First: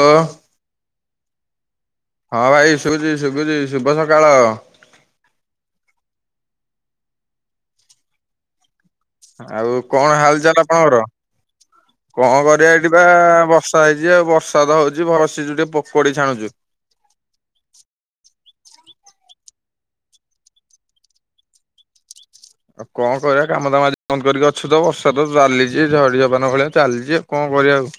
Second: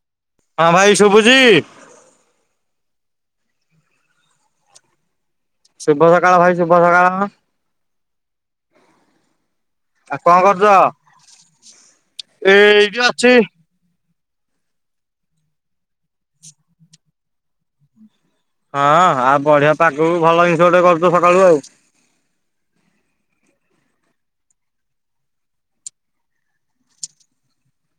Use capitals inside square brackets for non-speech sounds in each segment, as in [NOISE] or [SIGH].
ଓ ହଁ ଭାଇ ଶୁଭୁଚି? ହଁ ଭାଇ ଶୁଭୁଛି ଶୁଭୁଛି। ଶୁଭ ସକାଳ। ଶୁଭ ସକାଳ ଭାଇ ଶୁଭ ସକାଳ। ଆଉ କଣ ହାଲ ଚାଲ ଆପଣଙ୍କର? କଣ କରିବା ଏଠି ଏଇଠି ପା ଅଛି ବସ୍ [UNINTELLIGIBLE] ହେଇଛି ଆଉ ବର୍ଷା ତ ହଉଛି ବସିଚୁ ଟିକେ ପୋକଡି ଛାଣୁଛୁ। ହଁ ଆଉ ବଢିଆ ପାଗକୁ ଭଲ ଜିନିଷ ଟେ କରୁଛ ସକାଳୁ ଆଉ। ଆଉ କଣ କରିବା କାମ ଦାମ ଆଜି ବନ୍ଦ କରିକି ଅଛି ତ ବର୍ଷା ତ ଚାଲିଛି ଝଡି ତୋଫାନ ଭଳିଆ ଚାଲିଛି। କଣ କରିବା ଆଉ।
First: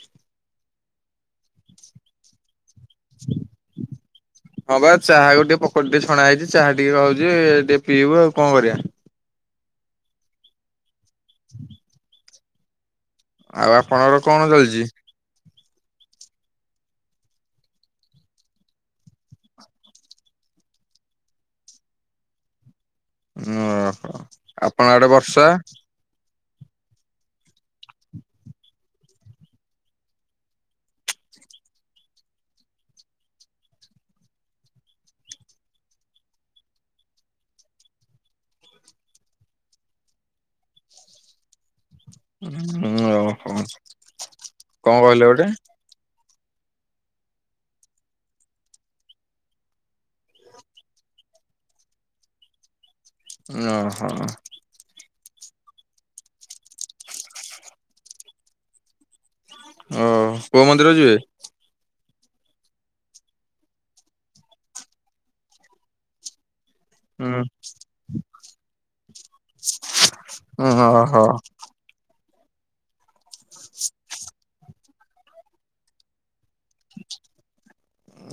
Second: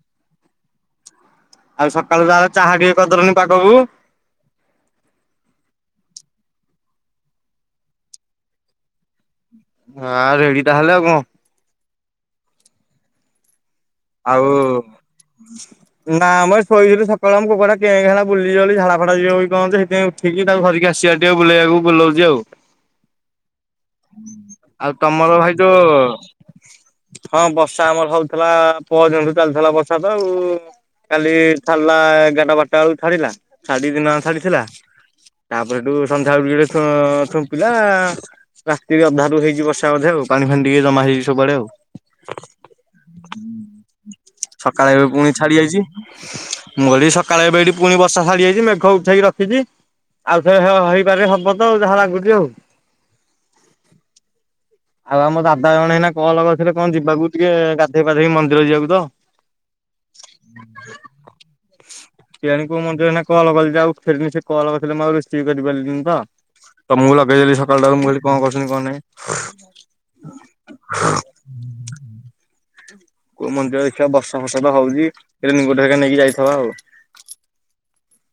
ଆଉ ସକାଳୁ ତାହେଲେ ଚାହା ଟିକେ କରିଦେଲନି ପାାଗକୁ? ହଁ ବା ଚାହାକୁ ଟିକେ ପକଡି ଟିକେ ଛଣା ହେଇଛି ଚାହା ଟିକେ ଖାଉଛି ଟିକେ ପିଇବୁ ଆଉ କଣ କରିବା। ହଁ ରେଡି ତାହେଲେ ଆଉ କଣ। ଆଉ ଆପଣଙ୍କର କଣ ଆଉ ଚାଲିଛି ନା ମ ଶୋଇଥିଲି ସକାଳେ ଆମ କୁକୁର ଟା କେଁ କେଁ ହେଲା ବୁଲି ଯୁବ ବୋଲି ଝାଡା ଫାଡା ଯିବ କି କଣ ଯେ ହେଥିପାଇଁ ଉ ଠିକି ତାକୁ ଧରିକି ଆସିଚିଭାରି ଟିକେ ବୁଲେଇବାକୁ। ବୁଲୋଉଛି ଆଉ। ଓହୋ। ଆପଣ ଆଉ ଆଡେ ତମର ବର୍ଷା ଭାଇ ଯୋଉ ହଁ ବର୍ଷା ଆମର ହଉଥିଲା ପଅ ଦିନଠୁ ଚାଲିଥିଲା ବର୍ଷା ତ ଆଉ। କାଲି ଛାଡ଼ିଲା ଏଗାରଟା ବାରଟା ବେଳକୁ ଛାଡିଲା। ଛାଡି ଦିନ ଯାକ ଛାଡିଥିଲା। ତାପରେ ହେଠୁ ସନ୍ଧ୍ୟାବେଳ ଟିକେ ଟିକେ ଛୁମ୍ପିଲା। ରାତିରେ ଅଧାରୁୁ ହେଇଛି ବର୍ଷା ବଧେ ଆଉ ପାଣି ଫାଡି ଟିକେ ଜମା ହେଇଛି ସବୁଆଡେ ଆଉ। ହୁଁ ଓହୋ। କଣ ସକାଳେ ଏବେ କହିଲେ ପୁଣି ଗୋଟେ ଛାଡି ଯାଇଛି। ମୁଁ ଏଠି ସକାଳେ ଏବେ ଏଠି ପୁଣି ବର୍ଷା ଛାଡି ଯାଇଛି ମେଘ ଉଠେଇକି ରଖିଛି। ଆଉଥରେ ହେ ହେଇପାରିବ, ହବ ତ ଯାହା ଲାଗୁଛି ଆଉ। ଓ ହୋ। ଆଉ ଆମ ଦାଦା ଜଣେ ଏଇନା କଲ କରିଥିଲେ କଣ ଯିବାକୁ ଟିକେ ଗାଧେଇ ପାଧେଇ ମନ୍ଦିର ଯିବାକୁ ତ। ଓ କୋଉ ମନ୍ଦିର ଯିବେ? କେୟାଣି କୋଉ ମନ୍ଦିର। ଏଇନା କଲ କଲେ ଯା ଉଠେଇଲିନି। ସେ କଲ କରିଥିଲେ ମୁ ଆଉ ରିସିଭ କରିପାରିଲିନି ତ। ତମକୁ ଲଗେଇଦେଲି ସକାଳଟାରୁ। ମୁଁ କହିଲି କଣ କରୁଛନ୍ତି କଣ ନାଇ। ଓହୋ କୋ ମନ୍ଦିର ଦେଖିବା ବର୍ଷା ଫର୍ଷା ତ ହଉଛି ରେନିକୋଟ୍ ନେଇକା ଯାଇଥବା ଆଉ।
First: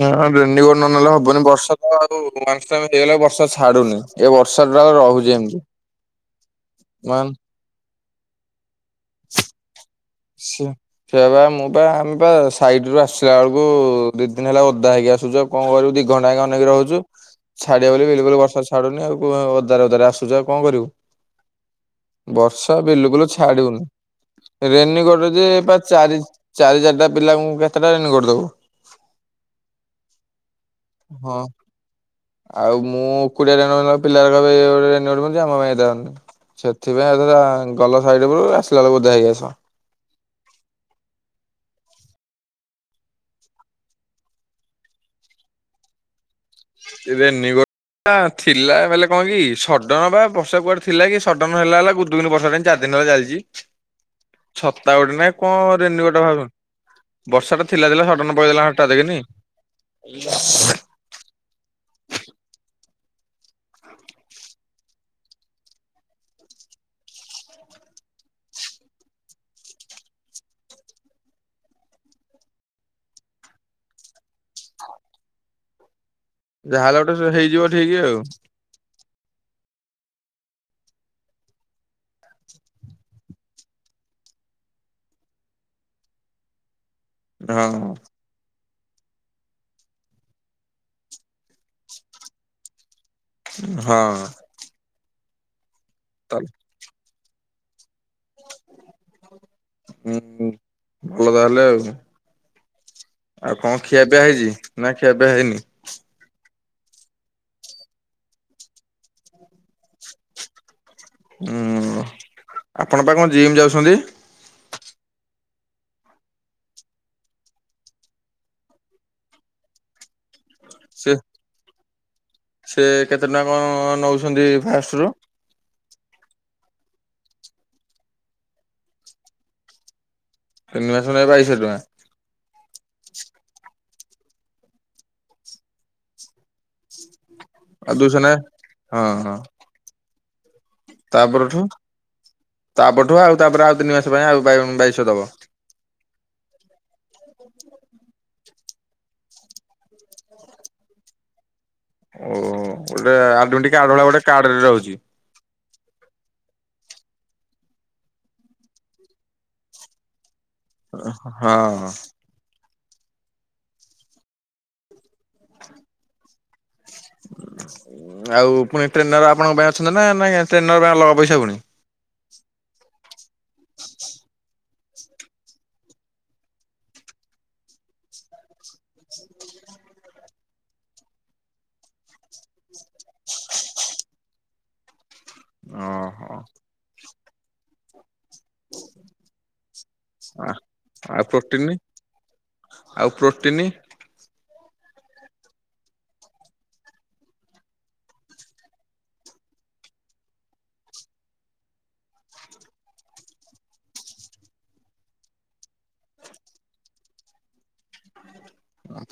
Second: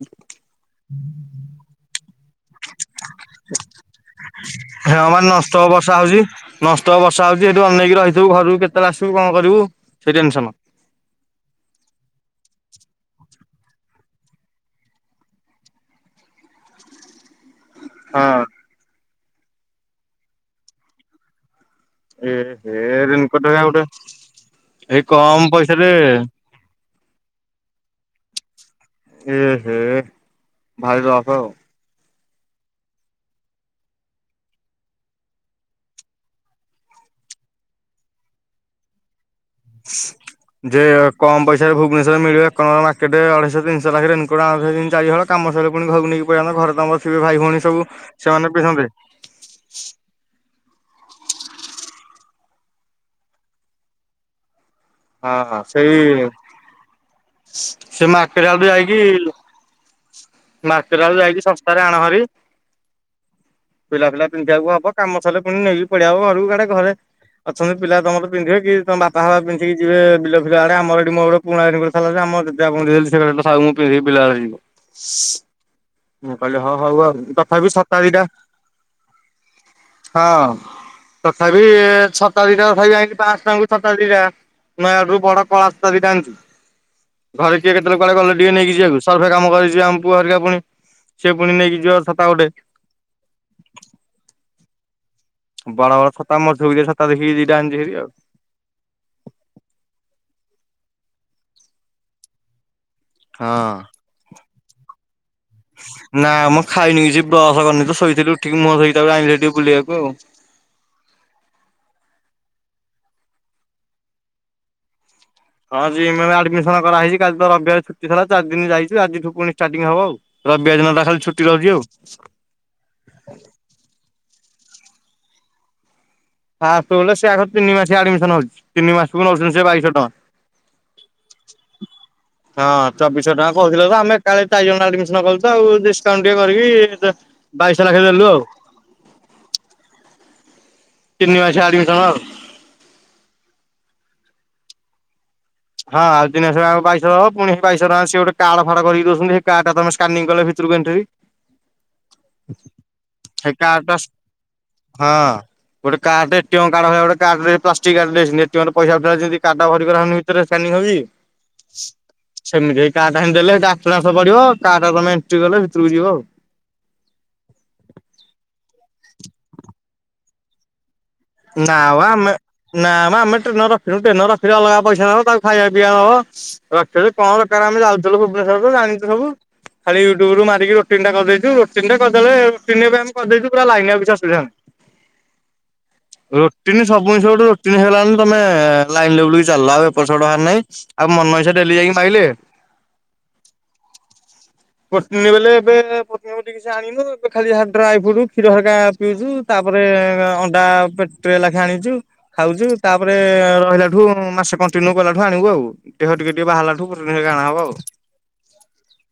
ହଁ ରେନିକୋଟ୍ ନ ନେଲେ ହବନି ବର୍ଷା ତ ଯୋ କନଷ୍ଟାଣ୍ଟ ହେଇଗଲା ବର୍ଷା ଛାଡୁନି। ଏ ବର୍ଷାଟା ହଁ ମାନେ ରହୁଛି ଏମିତି। ନନଷ୍ଟପ ନ ତୁ ଅନେଇକି ରହିଥିବୁ ଘରୁକୁ କେତେବେଳେ ଆସିବୁ କଣ କରିବୁ। ସେଇ ଟେନସନ ସେ ସେୟା ପା। ମୁଁ ପା ଆମେ ପା ସାଇଟରୁ ଆସିଲା ବେଳକୁ ଦି ଦିନ ହେଲା ଓଦା ହେଇକି ଆସୁଚୁ ଆଉ କଣ କରିବୁ ଦି ଘଣ୍ଟା ଏକା ଅନେଇକି ରହୁଛୁ। ଛାଡିବ ବୋଲି ବିଲକୁଲ ହଁ ବର୍ଷା ଛାଡୁନି। ଆଉ ଓଦାରେ ଓଦାରେ ଆସୁଛୁ। ଆଉ କଣ କରିବୁ? ଏ ହେ ବର୍ଷା ବିଲୁକୁୁଲୁ ରେନକୋଟ ହେରିକା ଗୋଟେ ଛାଡୁନି। ଏଇ ରେନିକୋଟ୍ କମ ଯେ ଏ ପା ପଇସାରେ ଚାରି ଚାରି ଚାରିଟା ପିଲାଙ୍କୁ କେତେଟା ରେନିକୋଟ୍ ଦବୁ? ଏ ହେ। ଭାରି ରଫ୍ ହଁ ଆଉ ଆଉ ମୁଁ ଏକୁଟିଆ ରେନିକୋଟ୍ ପିଲାରା କହିବେ ଏ ତାର ରେନିକୋଟ୍ ପିନ୍ଧୁଚି ଆମ ପାଇଁ ଦଉନି। ସେଥିପାଇଁ [UNINTELLIGIBLE] ଗଲ ସାଇଟ୍କୁ ଆସିଲା ବେଳକୁ ଓଦା ହେଇକି ଆସ। ଯେ ଅ କମ ପଇସାରେ ଭୁବନେଶ୍ୱରରେ ମିଳିବ କମ୍ ମାର୍କେଟ ରେ ଅଢେଇଶ ତିନିଶହ ନାଖେରେ ରେନିକୋଟ ଆଣନ୍ତ ଭାରି ଚାରିହଳ। କାମ ସରିଲେ ପୁଣି ଘରକୁ ନେଇକି ପଳଆନ୍ତ ଘରେ ତମର ଥିବେ ଭାଇ ରେନିକୋଟ ଭଉଣି ସବୁ ଟା ସେମାନେ ଥିଲା ପିନ୍ଧନ୍ତେ। ବେଲେ କଣ କି ସଡ଼ନ ବା ବର୍ଷା କୁଆଡେ ଥିଲା କି ସଡନ ହେଲା ହେଲା ଗୁଦ୍ କିନା ବର୍ଷା ଟା ଚାରି ଦିନ ହେଲା ଚାଲିଛି। ଛତା ଗୋଟେ ନାଇଁ ହଁ କଣ ସେଇ ରେନିକୋଟ ଭାବ। ବର୍ଷା ଟା ଥିଲା ସେ ଥିଲା ସଡ଼ନ ମାର୍କେଟ ଆଡୁ ପଳେଇଗଲା ହଠାତ୍ ଯାଇକି କିନି। ମାର୍କେଟ ଆଡୁ ଯାଇକି ସସ୍ତାରେ ଆଣହାରି। ପିଲା ପିଲା ପିନ୍ଧିବାକୁ ହବ କାମ ସରିଲେ ପୁଣି ନେଇକି ପଳିଆବ ଘରକୁ ଆଡେ ଘରେ ଅଛନ୍ତି ପିଲା ତମର ପିନ୍ଧିବେ କି ତମ ବାପା ଫାପା ପିନ୍ଧିକି ଯିବେ ବିଲ ଫିଲ ଆଡେ ଆମର ଏଠି ମୋର ପୁରୁଣା ସାର୍ଟ ପ୍ୟାଣ୍ଟ୍ ଥିଲା ଯେ ଆମର [UNINTELLIGIBLE] ବାପା ଙ୍କୁ ଦେଇଦେଲି ସେ କହିଲେ ଏଇଟା ଥାଉ ମୁଁ ପନ୍ଧିକି ବିଲ ଆଡ଼େ ଯିବି। ମୁଁ କହିଲି ହଁ ଯାହାହେଲେ ହଉ ଆଉ, ଗୋଟେ ହେଇଯିବ ତଥାପି ଠିକ୍ ଆଉ ଛତାଦିଟା, ହଁ। ତଥାପି ଛତା ଦିଟା ତଥାପି ଆଇଂଲି ପାଁଶହ ଟଙ୍କାକୁ ଛତା ଦିଟା। ନୟାଗଡ଼ ରୁ ବଡ କଳା ଛତା ଦିଟା ଆଣିଛି। ଘରେ କିଏ ହଁ କେତେବେଳେ କୁଆଡେ ଗଲେ ଟିକେ ନେଇକି ଯିବାକୁ ସର୍ଭେ କାମ କରିି ଯିବେ ଆମ ପୁଅ ହେରିକା ପୁଣି। ସିଏ ପୁଣି ନେଇକି ଯିବ ଛତା ଗୋଟେ। ହଁ। ବଡ ବଡ ଛତା ତାହେଲେ ମଜବୁତିଆ ଛତା ଦେଖିକି ଦିଟା ଆଣିଛି ହେରି ଆଉ। ହୁଁ ହୁଁ ଭଲ ତାହେଲେ ଆଉ। ଆଉ ହଁ। କଣ ଖିଆପିଆ ହେଇଛି ନା ଖିଆପିଆ ହେଇନି? ନା ମୁଁ ଖାଇନି କିଛି ବ୍ରସ କରିନି ତ ଶୋଇଥିଲି ଉଠିକ ମୋହ ଧୋଇକି ତାପରେ ଆଇଲି ଟିକେ ବୁଲିବାକୁ ଆଉ। ଓ ହୋ ଆପଣ ପା କଣ ଜିମ୍ ଯାଉଛନ୍ତି? ହଁ ଯିମ ରେ ଏବେ ଆଡମିସନ କରାହେଇଛି କାଲି ତ ରବି ବର୍ ଛୁଟି ଥିଲା ଚାରି ଦିନ ଯାଇଛୁ ଆଜିଠୁ ପୁଣି ଷ୍ଟାର୍ଟିଂ ହବ ଆଉ। ରବିବାର ଦିନଟା ସେ ଖାଲି ଛୁଟି ରହୁଛି ଆଉ। ସେ କେତେ ଟଙ୍କା କଣ ନଉଛନ୍ତି ଫାଷ୍ଟ ରୁ? ଫାଷ୍ଟ୍ ଗଲେ ସେ ଆଗ ତିନି ମାସିଆ ଆଡମିସନ ହଉଛି ତିନି ମାସକୁ ନେଉଛନ୍ତି ସେ ବାଇଶହ ଟଙ୍କା। ତିନି ମାସକୁ ନେବେ ବାଇଶହ ଟଙ୍କା? ହଁ ଚବିଶହ ଟଙ୍କା କହୁଥିଲେ ତ ଆମେ ଏକାବେଳେ ଚାରି ଜଣ ଆଡମିସନ କଲୁ ତ ଆଉ ଡିସକାଉଣ୍ଟ ଟିକେ କରିକି ବାଇଶହ ଆଉ ଲାଖେ ଦୁଇ ଦେଲୁ ଶହ ନାକେ ହଁ ହଁ। ତା ତିନି ପରଠୁ ମାସିଆ ଆଡମିସନ ଆଉ। ତା ପରଠୁ ଆଉ ତାପରେ ଆଉ ତିନି ମାସ ପାଇଁ ଆଉ ବାଇ ବାଇଶହ ଦବ। ହଁ ଆଉ ତିନି ମାସ ପାଇଁ ବାଇଶହ ଦବ ପୁଣି ସେ ବାଇଶହ ଟଙ୍କା ରେ ସେ ଗୋଟ କାର୍ଡ ଫାଡ୍ କରି ଦଉଛନ୍ତି ସେ କାର୍ଡ ଟା ତମେ ସ୍କାନିଂ କଲେ ଭିତ୍ ଭିତରକୁ ଏଣ୍ଟ୍ରି। ଓ ଗୋଟେ ହେ ଆଡମିଟ କାର୍ଡ ଟା ଭଳିଆ ଗୋଟେ କାର୍ଡରେ ରହୁଛି ହଁ। ଗୋଟେ କାର୍ଡଟେ ଏ ଟି ଏମ କାର୍ଡ ବଳିଆ କାର୍ଡ ପ୍ଲାଷ୍ଟିକ୍ କାର୍ଡ ଦେଇଛନ୍ତି ଏ ଟି ଏମ ରେ ପଇସା ଉଠେଇଲା ବେଳେ ଯେମିତି କାର୍ଡ ଟା ଭରିଗଲା ହମି କରାହଉନି। ସେଥିରେ ସ୍କାନିଂ ହଉଚି? ହଁ। ସେମିତି ହେଇ କାର୍ଡ ଟା ଦେଲେ ଆଟନାସ ପଡିବ କାର୍ଡ ଟା ତମେ ଏଣ୍ଟ୍ରି କଲେ ଭିତକୁ ଯିବ ଆଉ। ଆଉ ପୁଣି ଟ୍ରେନର ଆପଣଙ୍କ ପାଇଁ ଅଛନ୍ତି ନା ଟ୍ରେନର ପାଇଁ ଅଲଗା ପଇସା ପୁଣି? ନାମ ଆମେ ନାମ ମଆମେ ଟ୍ରେନର ରଖିନୁ ଟ୍ରେନର ରଖିଲେ ଅଲଗା ପଇସା ନବ ତାକୁ ଖାଇବା ପିଇବା ଦବ। ରଖଥିଲୁ କଣ ଦରକାର ଆମେ ଯାଉଥିଲୁ ଭୁବନେଶ୍ଵର ତ ଜାଣିଛୁ ସବୁ। ଖାଲି ୟୁଟୁବ ରୁ ମାରିକି ରୋଟିନ୍ ଟା କରି ଦେଇେଛୁ ରଟିନ୍ ଟା କରିଦେଲେ ରୋଟିନ ଏବେ ଆମେ କରିଦେଇଛୁ ପୁରା ଲାଇନ ରେ କିଛି ଅସୁବିଧା ନାଇ। ହଉ। ରୋଟିନି ସବୁ ଜିନଷ ଗୋଟେ ରୋଟିନ ହେଗଲା ମାନେ ତମେ ଲାଇନ ଲେବୁଲରେ ଚାଲିଲ ଆଉ ଏପଟ ହେବାର ନାଇଁ ଆଉ ମନ ଇଛା ଡେଲି ଯାଇିକି ମାଇଲେ ପ୍ରୋଟିନି। ପ୍ରୋଟିନ ବୋଲେ ଏବେ ପ୍ରୋଟିନ ପ୍ରୋଟିନ କିଛି ଆଣିନୁ ଏବେ ଖାଲି ଯାହା ଡ୍ରାଏ ଫୁଡ୍ କ୍ଷୀର ହେରିକା ପିଉଛୁ ତା ପରେ ଅନ୍ ଣ୍ଡା ପେ ଟ୍ରେଲେଖା ଆଣିଛୁ। ଖାଉଛୁ ତାପରେ ରହିଲାଠୁ ମାସେ କଣ୍ଟିନ୍ୟୁ କଲାଠୁ ଆଣିବୁ ଆଉ। ଦେହ ଟିକ ଟିକ ବାହାରଲାଠୁ ପ୍ରୋଟିନ ହେରୀକା ଅଣା ହବ ଆଉ।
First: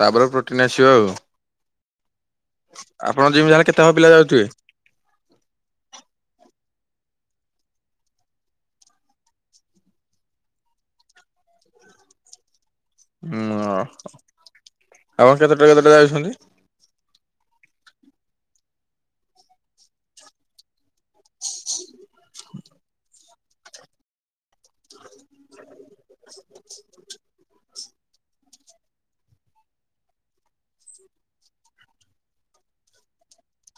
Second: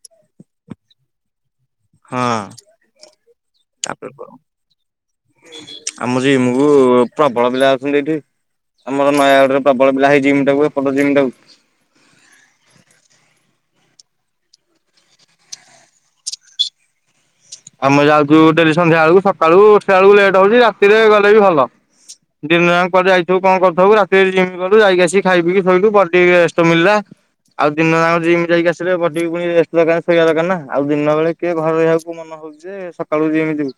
ତାପରେ ପ୍ରୋଟିନ୍ ଆସିବ ଆଉ। ହଁ। ଆପଣ ଜିମ୍ [UNINTELLIGIBLE] କେତେ ହବ ପିଲା ଯାଉଥିବେ? ଆମରି ଯିମକୁ ପ୍ରବଳ ପିଲା ଅଛନ୍ତି ଏଠି। ଆମର ନୟାଗଡରେ ପ୍ରବଳ ପିଲା ହେଇ ଜିମ ଟାକୁ ଏପଟ ଜିମ୍ ଟାକୁ ହୁଁ ଆପଣ କେତେଟା ରୁ କେତେଟା ଯାଉଛନ୍ତି? ଆମେ ଯାଉଛୁ ଡେଲି ସନ୍ଧ୍ୟା ବେଳକୁ ସକାଳୁ ଉଠିଲା ବେଳକୁ ଲେଟ୍ ହଉଛି ରାତିରେ ଗଲେ ବି ଭଲ ଡିିନା ଯାଙ୍କ କୁଆଡେ଼ ଯାଇଥିବ କଣ କରିଥିବୁ ରାତିରେ ଜିମି କଲୁ ଯାଇକି ଆସି ଖାଇ ପିଇକି ଶୋଇଲୁ ଟିକେ ରେଷ୍ଟ ମିଳିଲା ଆଉ ଦିନଜାଙ୍କର ଜିମି ଯାଇିକି ଆସିଲେ ବଡିକି ପୁଣି ରେଷ୍ଟ ଦରକାର ଶୋଇବା ଦରକାର ନା ଆଉ ଦିନ ବଳେ କିଏ ଘ ରହିବାକୁ ମନ ହଉ ଯେ ସକାଳୁ ଜିମ ଯିବୁ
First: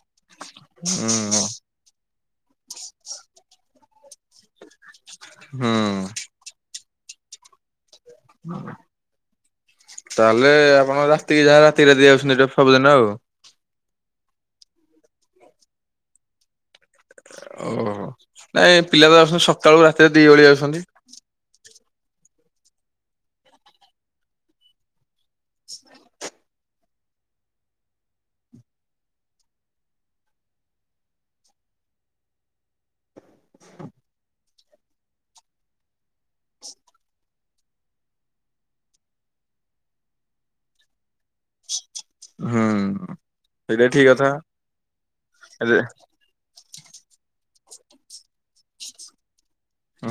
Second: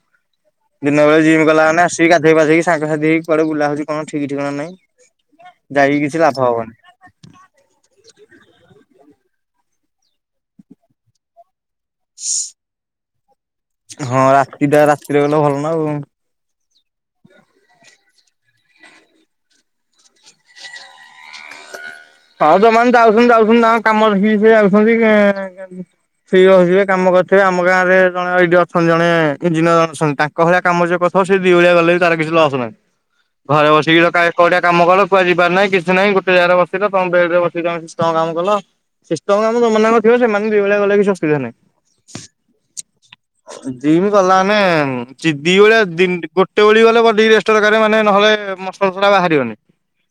ଦିନ ବେଳେ ଜିମ ହୁଁ ଗଲା ମାନେ ଆ ଟିକି ଗଧୋଇବାଧେଇକି ସାଙ୍ଗ ସାଥି ହେଇକି କୁଆଡେ଼ ବୁଲା ହଉ କଣ ଠିକ ଠିକଣା ନାହିଁ ହୁଁ ଯାଇକି କିଛି ଲାଭ ହବନି ତାହେଲେ ଆପଣ ରାତିକି ଯାହା ରାତିରେ ଦିଆଯାଉଛନ୍ତି ଏଟା ସବୁଦିନ ଆଉ ହଁ ରାତିଟା ରାତିରେ ଗଲେ ଭଲ ନା ଆଉ ଓହୋ ନାଇଁ ପିଲା ତ ଆସୁଛନ୍ତି ସକାଳୁ ରାତିରେ ଦିଓଳି ଆସଛନ୍ତି ହଁ ଯୋଉ ମାନେ ଯାଉଛନ୍ତି ଯାଉଛନ୍ତି ଆମ କାମରେଖିକି ସେ ଯାଉଛନ୍ତି [UNINTELLIGIBLE] ଫ୍ରୀ ରହିଥିବେ କାମ କରିଥିବେ ଆମ ଗାଁରେ ଜଣେ ଏଇ ଡି ଅଛନ୍ତି ଜଣେ ଇଞ୍ଜିନିୟର ଜଣେ ଅଛନ୍ତି ତାଙ୍କ କହଳିଆ କାମ ସିଏ କରିଥିବ ସେ ଦିଇଳିଆ ଗଲେ ବି ତାର କିଛି ତ ଲସ୍ ନାହିଁ ଘରେ ବସିକି କୋଉଡିଆ କାମ କୁହା ଯିବାର ନାହିଁ କିଛି ନାହିଁ ଗୋଟେ ଜାଗାରେ ବସ ସେଇଟା ତମ ବେଡ ରେ ବସୀକି ତମ ସିଷ୍ଟମ କାମ କଲ ସିଷ୍ଟଙ୍ଗ କାମଯୋଉ ମାନଙ୍କର ଥିବ ସେମାନେ ଦୁଇଳି ଗଲେ କିଛି ଅୁବିଧା ନାହିଁ ହୁଁ ସେଇଟା ଠିକ ଦିମି କଥା ଗଲା ମାନେ ଚିଦି ବଳିଆ ହୁଁ ଗୋଟେ ଟେଳି ଗଲେ ବଡିକି ରେଷ୍ଟଦରକାର ମାନେ ନହେଲେ ମସଲାସଲା ବାହାରିବନି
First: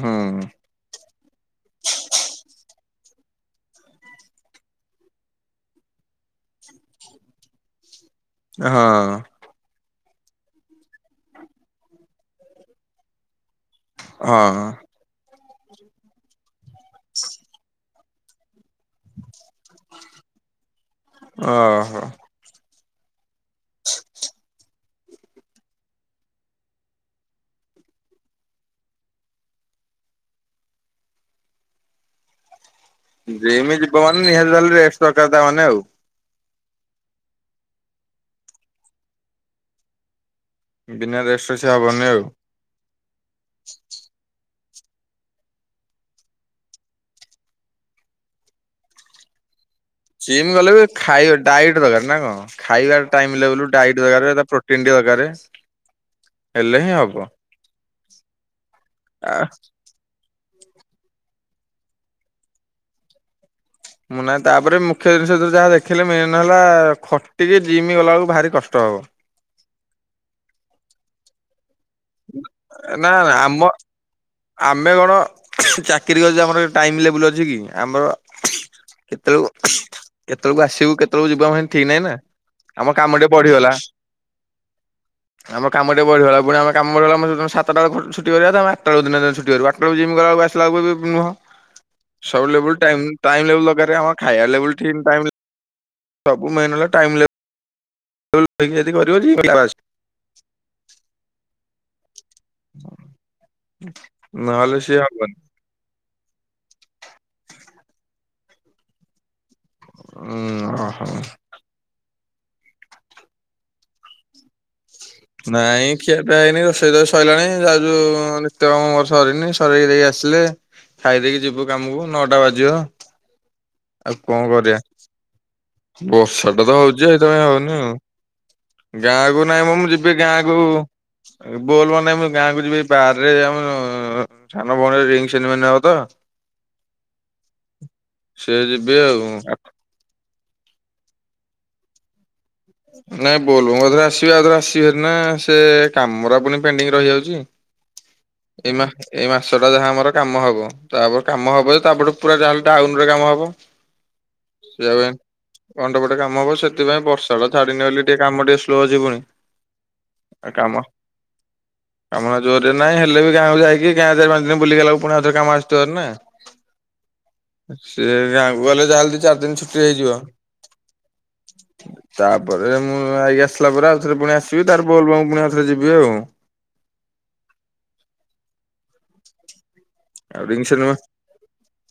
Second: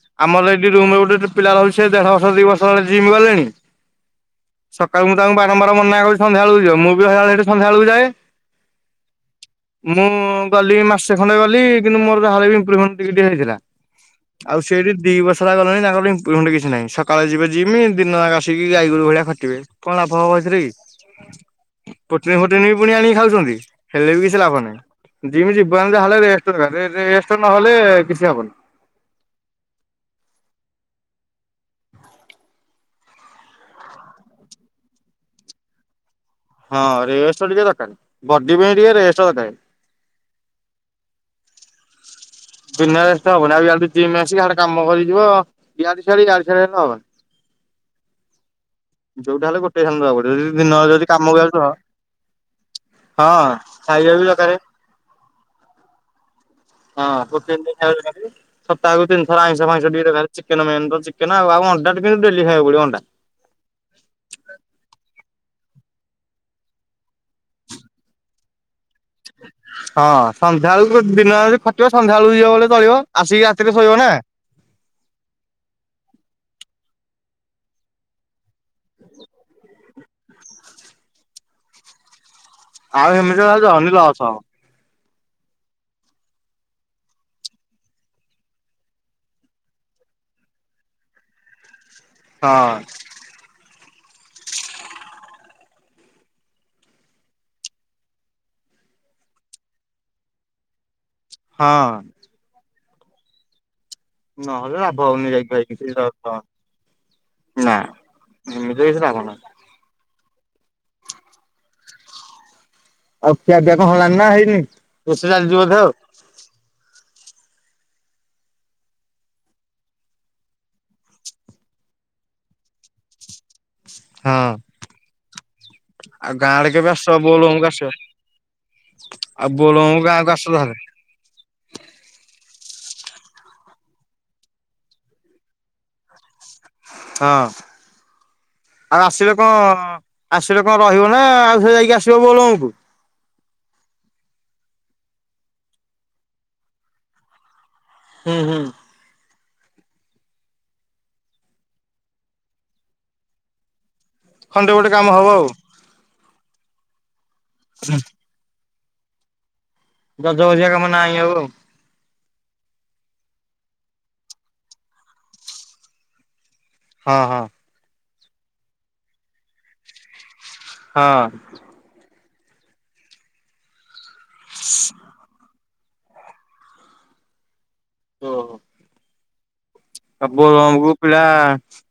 ହଁ। ଆମର ଏଠି ରୁମ ଗୋଟେ ପିଲା ରହୁଛ ସେ ଦେଢ ବର୍ଷ ଦି ବର୍ଷ ହେ ଜିମ୍ ଗଲେଣି ସକାଳୁ ମୁଁ ତାଙ୍କୁ ବାରମ୍ବାର ମନା କରିଛି ସନ୍ଧ୍ୟା ବେଳକୁ ଯିବ ମୁଁ ବି ସଇାବେଳେ ସେି ସନ୍ଧ୍ୟା ବେଳକୁ ଯାଏ ହଁ ମୁଁ ଗଲି ମାସେ ଖଣ୍ଡେ ଗଲି କିନ୍ତୁ ମୋର ତାହେଲେ ବି ଇମ୍ପ୍ରୁଭମେଣ୍ଟ ଟିକେ ଟିକେ ହେଇଥିଲା ଆଉ ସେଠି ଦି ବର୍ଷ ହେ ଗଲେଣି ତାଙ୍କର ଏମ୍ପୁର ମେଣ୍ଟ କିଛି ନାହିଁ ସକାଳେ ଯିବେ ଯିମି ଦିନ ଆସ ଉଠିକି ଗାଈ ଗୋରୁ ଭଳିଆ ଖଟିବେ କଣ ଲାଭ ହବ ସେଥିରେ କି ଓହୋ ପୁଣି ହୋଟେଲ ବି ପୁଣି ଆଣିକି ଖାଉଛନ୍ତି ହେଲେ ବି କିଛି ଲାଭ ନାହିଁ ଜିମି ଯିବାନ ଯା ହେଲେ ରେଷ୍ଟ ଦରକାର ରେ ରେଷ୍ଟ ନହେଲେ କିଛି ହବନି ଜିମି ଯିବ ମାନେ ନିହାତିହଲେ ରେଷ୍ଟ ଦରକାର ତା ମାନେ ଆଉ ହଁ ରେଷ୍ଟ ଟିକେ ଦରକାରୀ ବଡି ପାଇଁ ଟିକେ ରେଷ୍ଟ ଦରକାରୀ ବିନା ରେଷ୍ଟରେ୍ ସେ ହବନି ଆଉ ବିନା ରେଷ୍ଟ ହବନ ଆଉ ଜିମ ଆସିକିଆଡେ କାମ କରିିବ ଯିବ ଇଆଡେ ସିଆଡେ ହେନେ ହବନି ଯୋଉଟା ହେଲେ ଗୋଟ ସିମ ଗଲେ ବି ଖାଇ ଡାଇଟ୍ ଦରକାର ନା କଣ ଖାଇବା ଟାଇମ ଲେବୁଲ୍ ଡାଇଟ୍ ଖାଇବା ବି ଦରକାରେ। ଦରକାର ତିଣ୍ଡି ଦରକାରେ ହଁ ହୋଟେଲ୍ [UNINTELLIGIBLE] ସପ୍ତାହକୁ ତିନି ଆ ଥର ଆଇସ ଫାଇଶ୍ ଚିକେନ ମେନ ତ ଚିକେନ ଆଉ ଆଉ ଅଣ୍ଡା କିନ୍ତୁ ଡେଲି ଖାଇବାକୁ ପଡିବ ଅଣ୍ଡା ମୁଁ ନାହିଁ ତାପରେ ମୁଖ୍ୟ ଜିନିଷ ଯାହା ଦେଖିଲେ ମେନ୍ ହେଲା ଖଟିକି ଜିମ ଗଲାବେଳକୁ ଭାରି କଷ୍ଟ ହବ ହଁ ସନ୍ଧ୍ୟା ବେଳକୁ ଦିନ ଖଟିବ ସନ୍ଧ୍ୟାବେଳକୁ ଯିବ ବଲେ ଚଳିବ ନା ନା ଆସିକି ଆମ ରାତିରେ ଶୋଇବ ନା ଆମେ କଣ ଚାକିର କରଛୁ ଆମର ଟାଇମ ଲେବୁଲ ଅଛି କି ଆମର କେତେବେଳ କେତେବେଳକୁ ଆସିବୁ କେତେବେଳକୁ ଯିବୁ ଆମ ପାଇଁ ଠିକ ନାହିଁ ନା ଆମ ଆଉ କାମ ଟେ ହେମିତି ହେଲେ ବଢିଗଲା ଜହନି ଲସ୍ ହବ। ଆମ କାମ ଟେ ବଢିଗଲା ପୁଣି ଆମ କାମରେ ହେଲା ଆମ ସାତଟରେ ଛୁଟି କରିବା ତା ଆଠଟା ବେଳେ ଦିନେ ଦିନେ ଛୁଟି କରୁ ଆଠଟା ବେଳକୁ ଜିମକୁ ଆସିଲାକୁ ବି ନୁହଁ ହ [INAUDIBLE] ସବୁ ଲେବଲ ଟାଇମ ଲେବେଲ ଦରକାର ଆମର ଖାଇବା ଲବଲ ଠିକ୍ ଟାଇମ ସବୁ ମେନ ହେଲା ଟାଇମ ଲେ ି ଯଦି କରିବ [INAUDIBLE] ହଁ [UNINTELLIGIBLE] ସିଏ ହବନି। [UNINTELLIGIBLE] ନା। ଏମିତି କିଛି ଲାଭ ନାହିଁ। ଉୁଁ ଅହ। ଆଉ ଖିଆ ପିଆ କଣ ହେଲାଣି ନା ହେଇନି? ରୋଷେଇ ଚାଲିଛି ବୋଧେ ନାଇଁ। ଆଉ। ଖିଆ ପିଆ ହେଇନି। ରୋଷେଇ ତ ସଇଲାଣି ଯାଉଛୁ ନିତ୍ୟ କର୍ମ ମୋର ସରିନି। ସରେଇ ଦେଇ ଆସିଲେ। ଖାଇଦେଇ କି ଯିବୁ କାମୁକୁ ନଅଟା ବାଜିବ। ଆଉ କଣ ହଁ କରିଆ। ଆଉ ଗାଁ ବର୍ଷାଟା ଆଡେ ତ କେବେ ହଉଛି ଆସ ସେଇଥ ପାଇଁ ବୋଲବମକୁ ଯାଉନି ଆସିବ ଆଉ। ଗାଁ କୁ ଆଉ ନାଇଁ ମ। ମୁଁ ବୋଲବମକୁ ଯିବି ଗାଁକୁ ଗାଁ ଆସ କୁ। ତାହେଲେ। ବୋଲବ ନାହିଁ। ମୁଁ ଗାଁକୁ ଯିବି ବାର୍ ରେ ଆମର। ସାନ ଭଉଣୀ ର ରିଙ୍ଗ ସେନରମନି ହବ ତ। ହଁ। ସେ ଯିବି ଆଉ ଆସିଲେ କଣ। ଆସିଲେ କଣ ରହିବ ନା ଆଉଥରେ ଯାଇକି ଆସିବ ବୋଲବମ ରୁ ନାଇଁ ବୋଲବମ ରେ ଆସିବା କଥା ଆସିବି ହେରି ନା ସେ କମହେରା ପୁଣି ପେଣ୍ଡିଙ୍ଗ ରହିଯାଉଛି। ହୁଁ ହୁଁ। ଏ ମା। ଏଇ ମାସ ଟା ଯାହା ଆମର କାମ ହବ। ତାପରେ କାମ ହବ ଯେ। ତାପ ଠୁ ପୁରା ଯାହାଲେ ଟାଉନ୍ ରେ କାମ ହବ। ହଣ୍ଡ୍ରେଡ୍ ପରସେଣ୍ଟ କାମ ହବ ଆଉ। ହୁଣ୍ଡ୍ରେଡ ପସେଣ୍ଟ କାମ ହବ। ସେଥିପାଇଁ ବର୍ଷା ଟା ଛାଡିିନି ବୋଲି ଟିକେ କାମ ଟିକେ ସ୍ଲୋ ଯିବୁନି। ଗଜଗଜିଆ କାମ ନାହିଁ ଆଉ। ଆଉ। କାମ ନା ଜୋରରେ ନାହିଁ। ହେଲେ ବି ଗାଁକୁ ଯାଇକି ଗାଁ ଚାରି, ପାଞ୍ଚ ଦିନି ବୁଲିଗଲାକୁ ପୁଣି ଆଉ ଥରେ କାମ ଆସିଥିବ ନା। ହଁ ହଁ। ସିଏ। ଗାଁକୁ ଗଲେ ଯାହା ହେଲେ ଦି, ଚାରି ଦିନି ଛୁଟି ହେଇଯିବ। ହଁ। ତାପରେ ମୁଁ ଆଇକି ଆସିଲା ପରେ। ଆଉଥରେ ପୁଣି ଆସିବି ତାର ବୋଲବମ୍ ପୁଣି ଆଉଥରେ ଯିବି ଆଉ। ଓ। ଆଉ। ବୋଲବମ୍ କୁ ପିଲା,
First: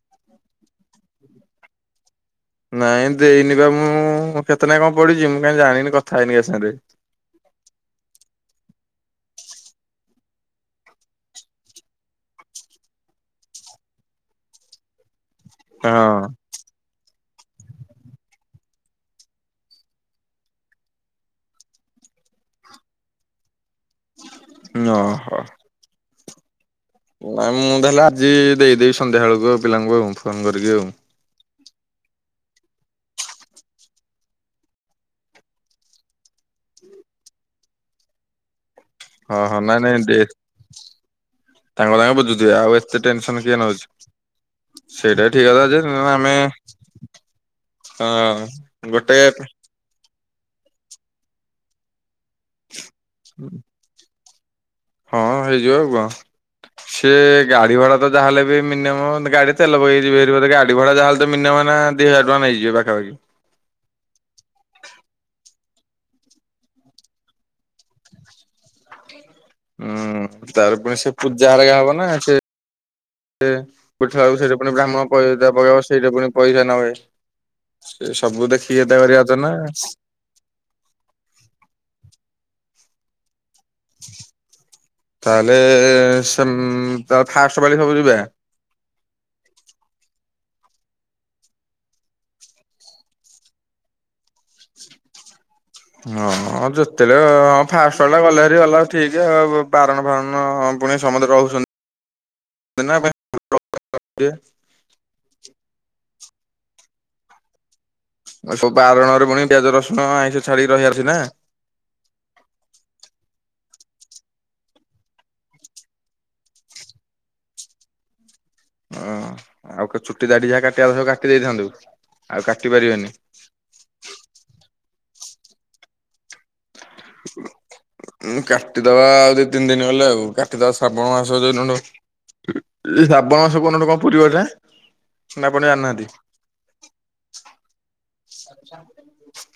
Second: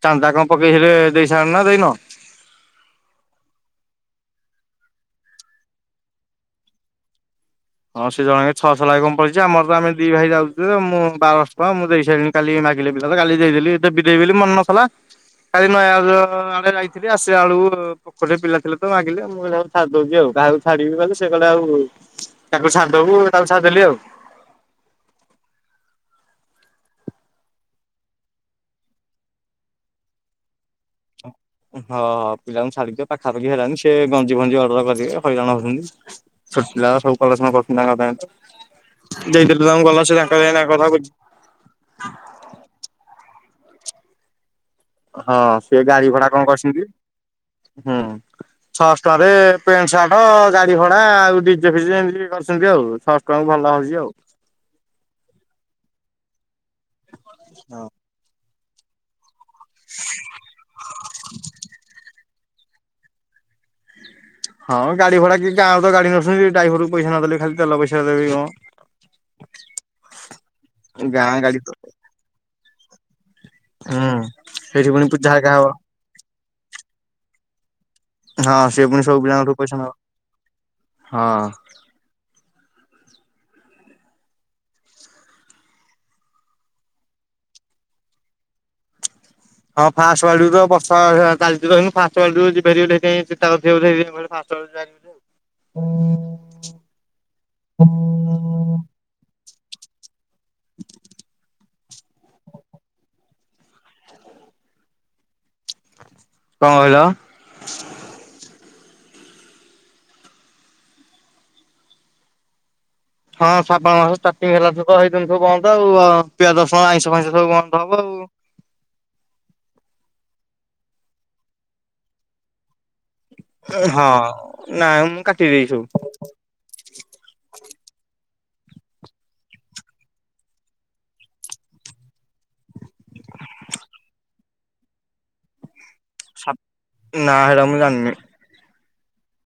ଚାନ୍ଦା କଣ ପକେଇଥିଲେ ଦେଇସାରିଲଣି ନା ଦେଇନ। ନାଇଁ, ଦେଇନି ବା ମୁଁ କେତେ ଟଙ୍କା କଣ ପଡିଛି। ମୁଁ କାଇଁ ଜାଣିନି କଥା ହେଇନି କା ସାଙ୍ଗରେ। ହଁ, ସେ ଜଣକେ ଛଅଶହ ଲେଖା କ ପଡିଛି ଆମର ତ ଆମେ ଦି ଭାଇ ଯାଉଛୁ। ତ ମୁଁ ବାରଶହ ଟଙ୍କା ମୁଁ ଦେଇସାରିଲିନି। କାଲି ମାଗିଲେ ପିଲା ତ। କାଲି ଦେଇଦେଲି। ଦେବି ଦେବି ବୋଲି ମନେ ନଥିଲା। କାଲି ନ ଆ। ହଁ ଆସିଲା ବେଳକୁ ପୋଖୋରୀ ରେ ପିଲା ଥିଲେ ତ ମାଗିଲେ ମୁଁ କହିଲି ଥା ମୁଁ ଦେଉଛି ଆଉ କାହାକୁ ଛାଡ଼ିବି ସିଏ କହିଲା ଠୁ ତାକୁ ଛାଡିଦବୁ ତାକୁ ଛାଡିଦେଲି ଆଉ। ନ ହ। ନାଇଁ। ମୁଁ ତାହାଲେ ଆଜି ଦେଇଦେବି ସନ୍ଧ୍ୟା ବେଳକୁ ଆଉ। ପିଲାଙ୍କୁ, ଆଉ ଫୋନ୍ କରିକି ଆଉ। ହ ପିଲାଙ୍କୁ ଛାଡିଦିଅ ପାଖାପାଖି ହେଲାନି, ସେ ଗଞ୍ଜି ଫଞ୍ଜି ଅର୍ଡର କରିବେ, ହଇରାଣ ହଉଚନ୍ତି। ଛୋଟ ପିଲା ଗୁରା ସବୁ କଲେସନ କରୁଚନ୍ତି, ତାଙ୍କ ତାଙ୍କ ଭିତରେ, ହଁ ହଁ ଦେଇଦେଲୁ ନାଇଁ ତାଙ୍କୁ ନାଇଁ ଗଲା ସେ, ଦେ ତାଙ୍କର [UNINTELLIGIBLE] ତାଙ୍କ ତାଙ୍କ ବୁଝୁଥିବେ। ଆଉ ଏତେ ଟେନସନ୍ କିଏ ନଉଚି? ହଁ, ସେ ଗାଡି ଭଡା ଆମେ କଣ କରିଚନ୍ତି? ହୁଁ, ଅ ଛଅଶ ଗୋଟେ ଟଙ୍କା ରେ ପେଣ୍ଟ, ସାର୍ଟ, ଗାଡି ଭଡା ଆଉ ଡିଜେ ଫିଜେ ଏମିତି କରିଚନ୍ତି ଆଉ, ଛଅଶ ଟଙ୍କା କୁ ଭଲ ହେଇଚି ଆଉ। ହଁ ହେଇଯିବ ଆଉ କଣ? ସିଏ ଗାଡି ହଁ। ଭଡା ଯାହାହେଲେ ବି ମିନିୟମ ଗାଡି ତେଲ ପକେଇକି ଯିବେ ହାରି। ଗାଡି ଭଡା ଯାହାହେଲେ ତ ମିନିୟମ ନା, ଦି ହଜାର ଟଙ୍କା ନେଇଯିବ ପାଖାପାଖି। ହଁ, ଗାଡି ଭଡା କି ଗାଁ ରୁ ତ ଗାଡି ନଉଛନ୍ତି, ଡ଼ାଇଭରକୁ ପଇସା ନ ଦେଲେ ଖାଲି ତେଲ ପଇସା ଦେବେ କି କଣ? ହୁଁ, ତାର ପୁଣି ସେ ଗାଁ ପୂଜା ଗାଡି ତ ହେରୀକା ହବ ନା ସେ ସେ, ହୁଁ ଉଠିଲା ବେଳକୁ ସେଠି ପୁଣି ସେଇଠି ବ୍ରାହ୍ମଣ ପୂଜା ପଇତା ହେରିକା ହବ ପକେଇବ, ସେଇଟା ପୁଣି ପଇସା ନେବେ। ସେ ସବୁ ହଁ ଦେଖିକି ସିଏ ଏଇଦା ପୁଣି ସବୁ କରିବା କଥା ନା? ପିଲାଙ୍କଠୁ ପଇସା ନବ ହଁ ତାହାଲେ, ସେମ୍ ତା ଫାଷ୍ଟ ପାଳି ସବୁ ଯିବେ? ହଁ, ଫାଷ୍ଟ ପାଳି ଠୁ ତ, ବର୍ଷା ଚାଲିଚି ତ ଏଇନୁ [UNINTELLIGIBLE] [UNINTELLIGIBLE] ହଁ, ଯେତେବେଳେ, ହଁ ଫାଷ୍ଟ ଟା ଗଲେରି ଗଲା, ଉଠେଇଚେ ଆଉ ଉ ବାରଣ ଫାରଣ ପୁଣି ସମତେ [UNINTELLIGIBLE] କଣ କହିଲ? ସବୁ ବାରଣରେ ପୁଣି ପିଆଜ ରସୁଣ ଆଇଁଷ ଛାଡି ରହିବା ଅଛିନା? ହଁ ଶ୍ରାବଣ ମାସ ଷ୍ଟାର୍ଟିଂ ହେଲାଠୁତ ହେଇଦିନ ଠୁ ବନ୍ଦ, ଆଉ ପିଆଜ ରଶୁଣ, ଆଇଁଷ ଫାଇଁଷ, ସବୁ ବନ୍ଦ ହବ ଆଉ। ଓ, ଆଉ ଚୁଟି ଦାଡି ଯାହା କାଟିବା ସବୁ କାଟି ଦେଇଥାନ୍ତୁ, ଆଉ କାଟି ପାରିବେନି। ହଁ, ନାଇଁ ମୁଁ କାଟି ଦେଇଚି ସବୁ। [UNINTELLIGIBLE] ଉଁ କାଟିଦବା ଆଉ ଦି ତିନ୍ ଦିନ୍ ଗଲେ ଆଉ, କାଟିଦବା ଶ୍ରାବଣ ମାସ ଜ‌ଉନୁଠୁ ଶ୍ରାବଣ ମାସ କଉନଠୁ କଣ ପୁରିବ ଏଟା, ନା ଆପଣ ଜାଣିନାହାନ୍ତି? ସା ନା ହେରା ମୁଁ ଯାନି।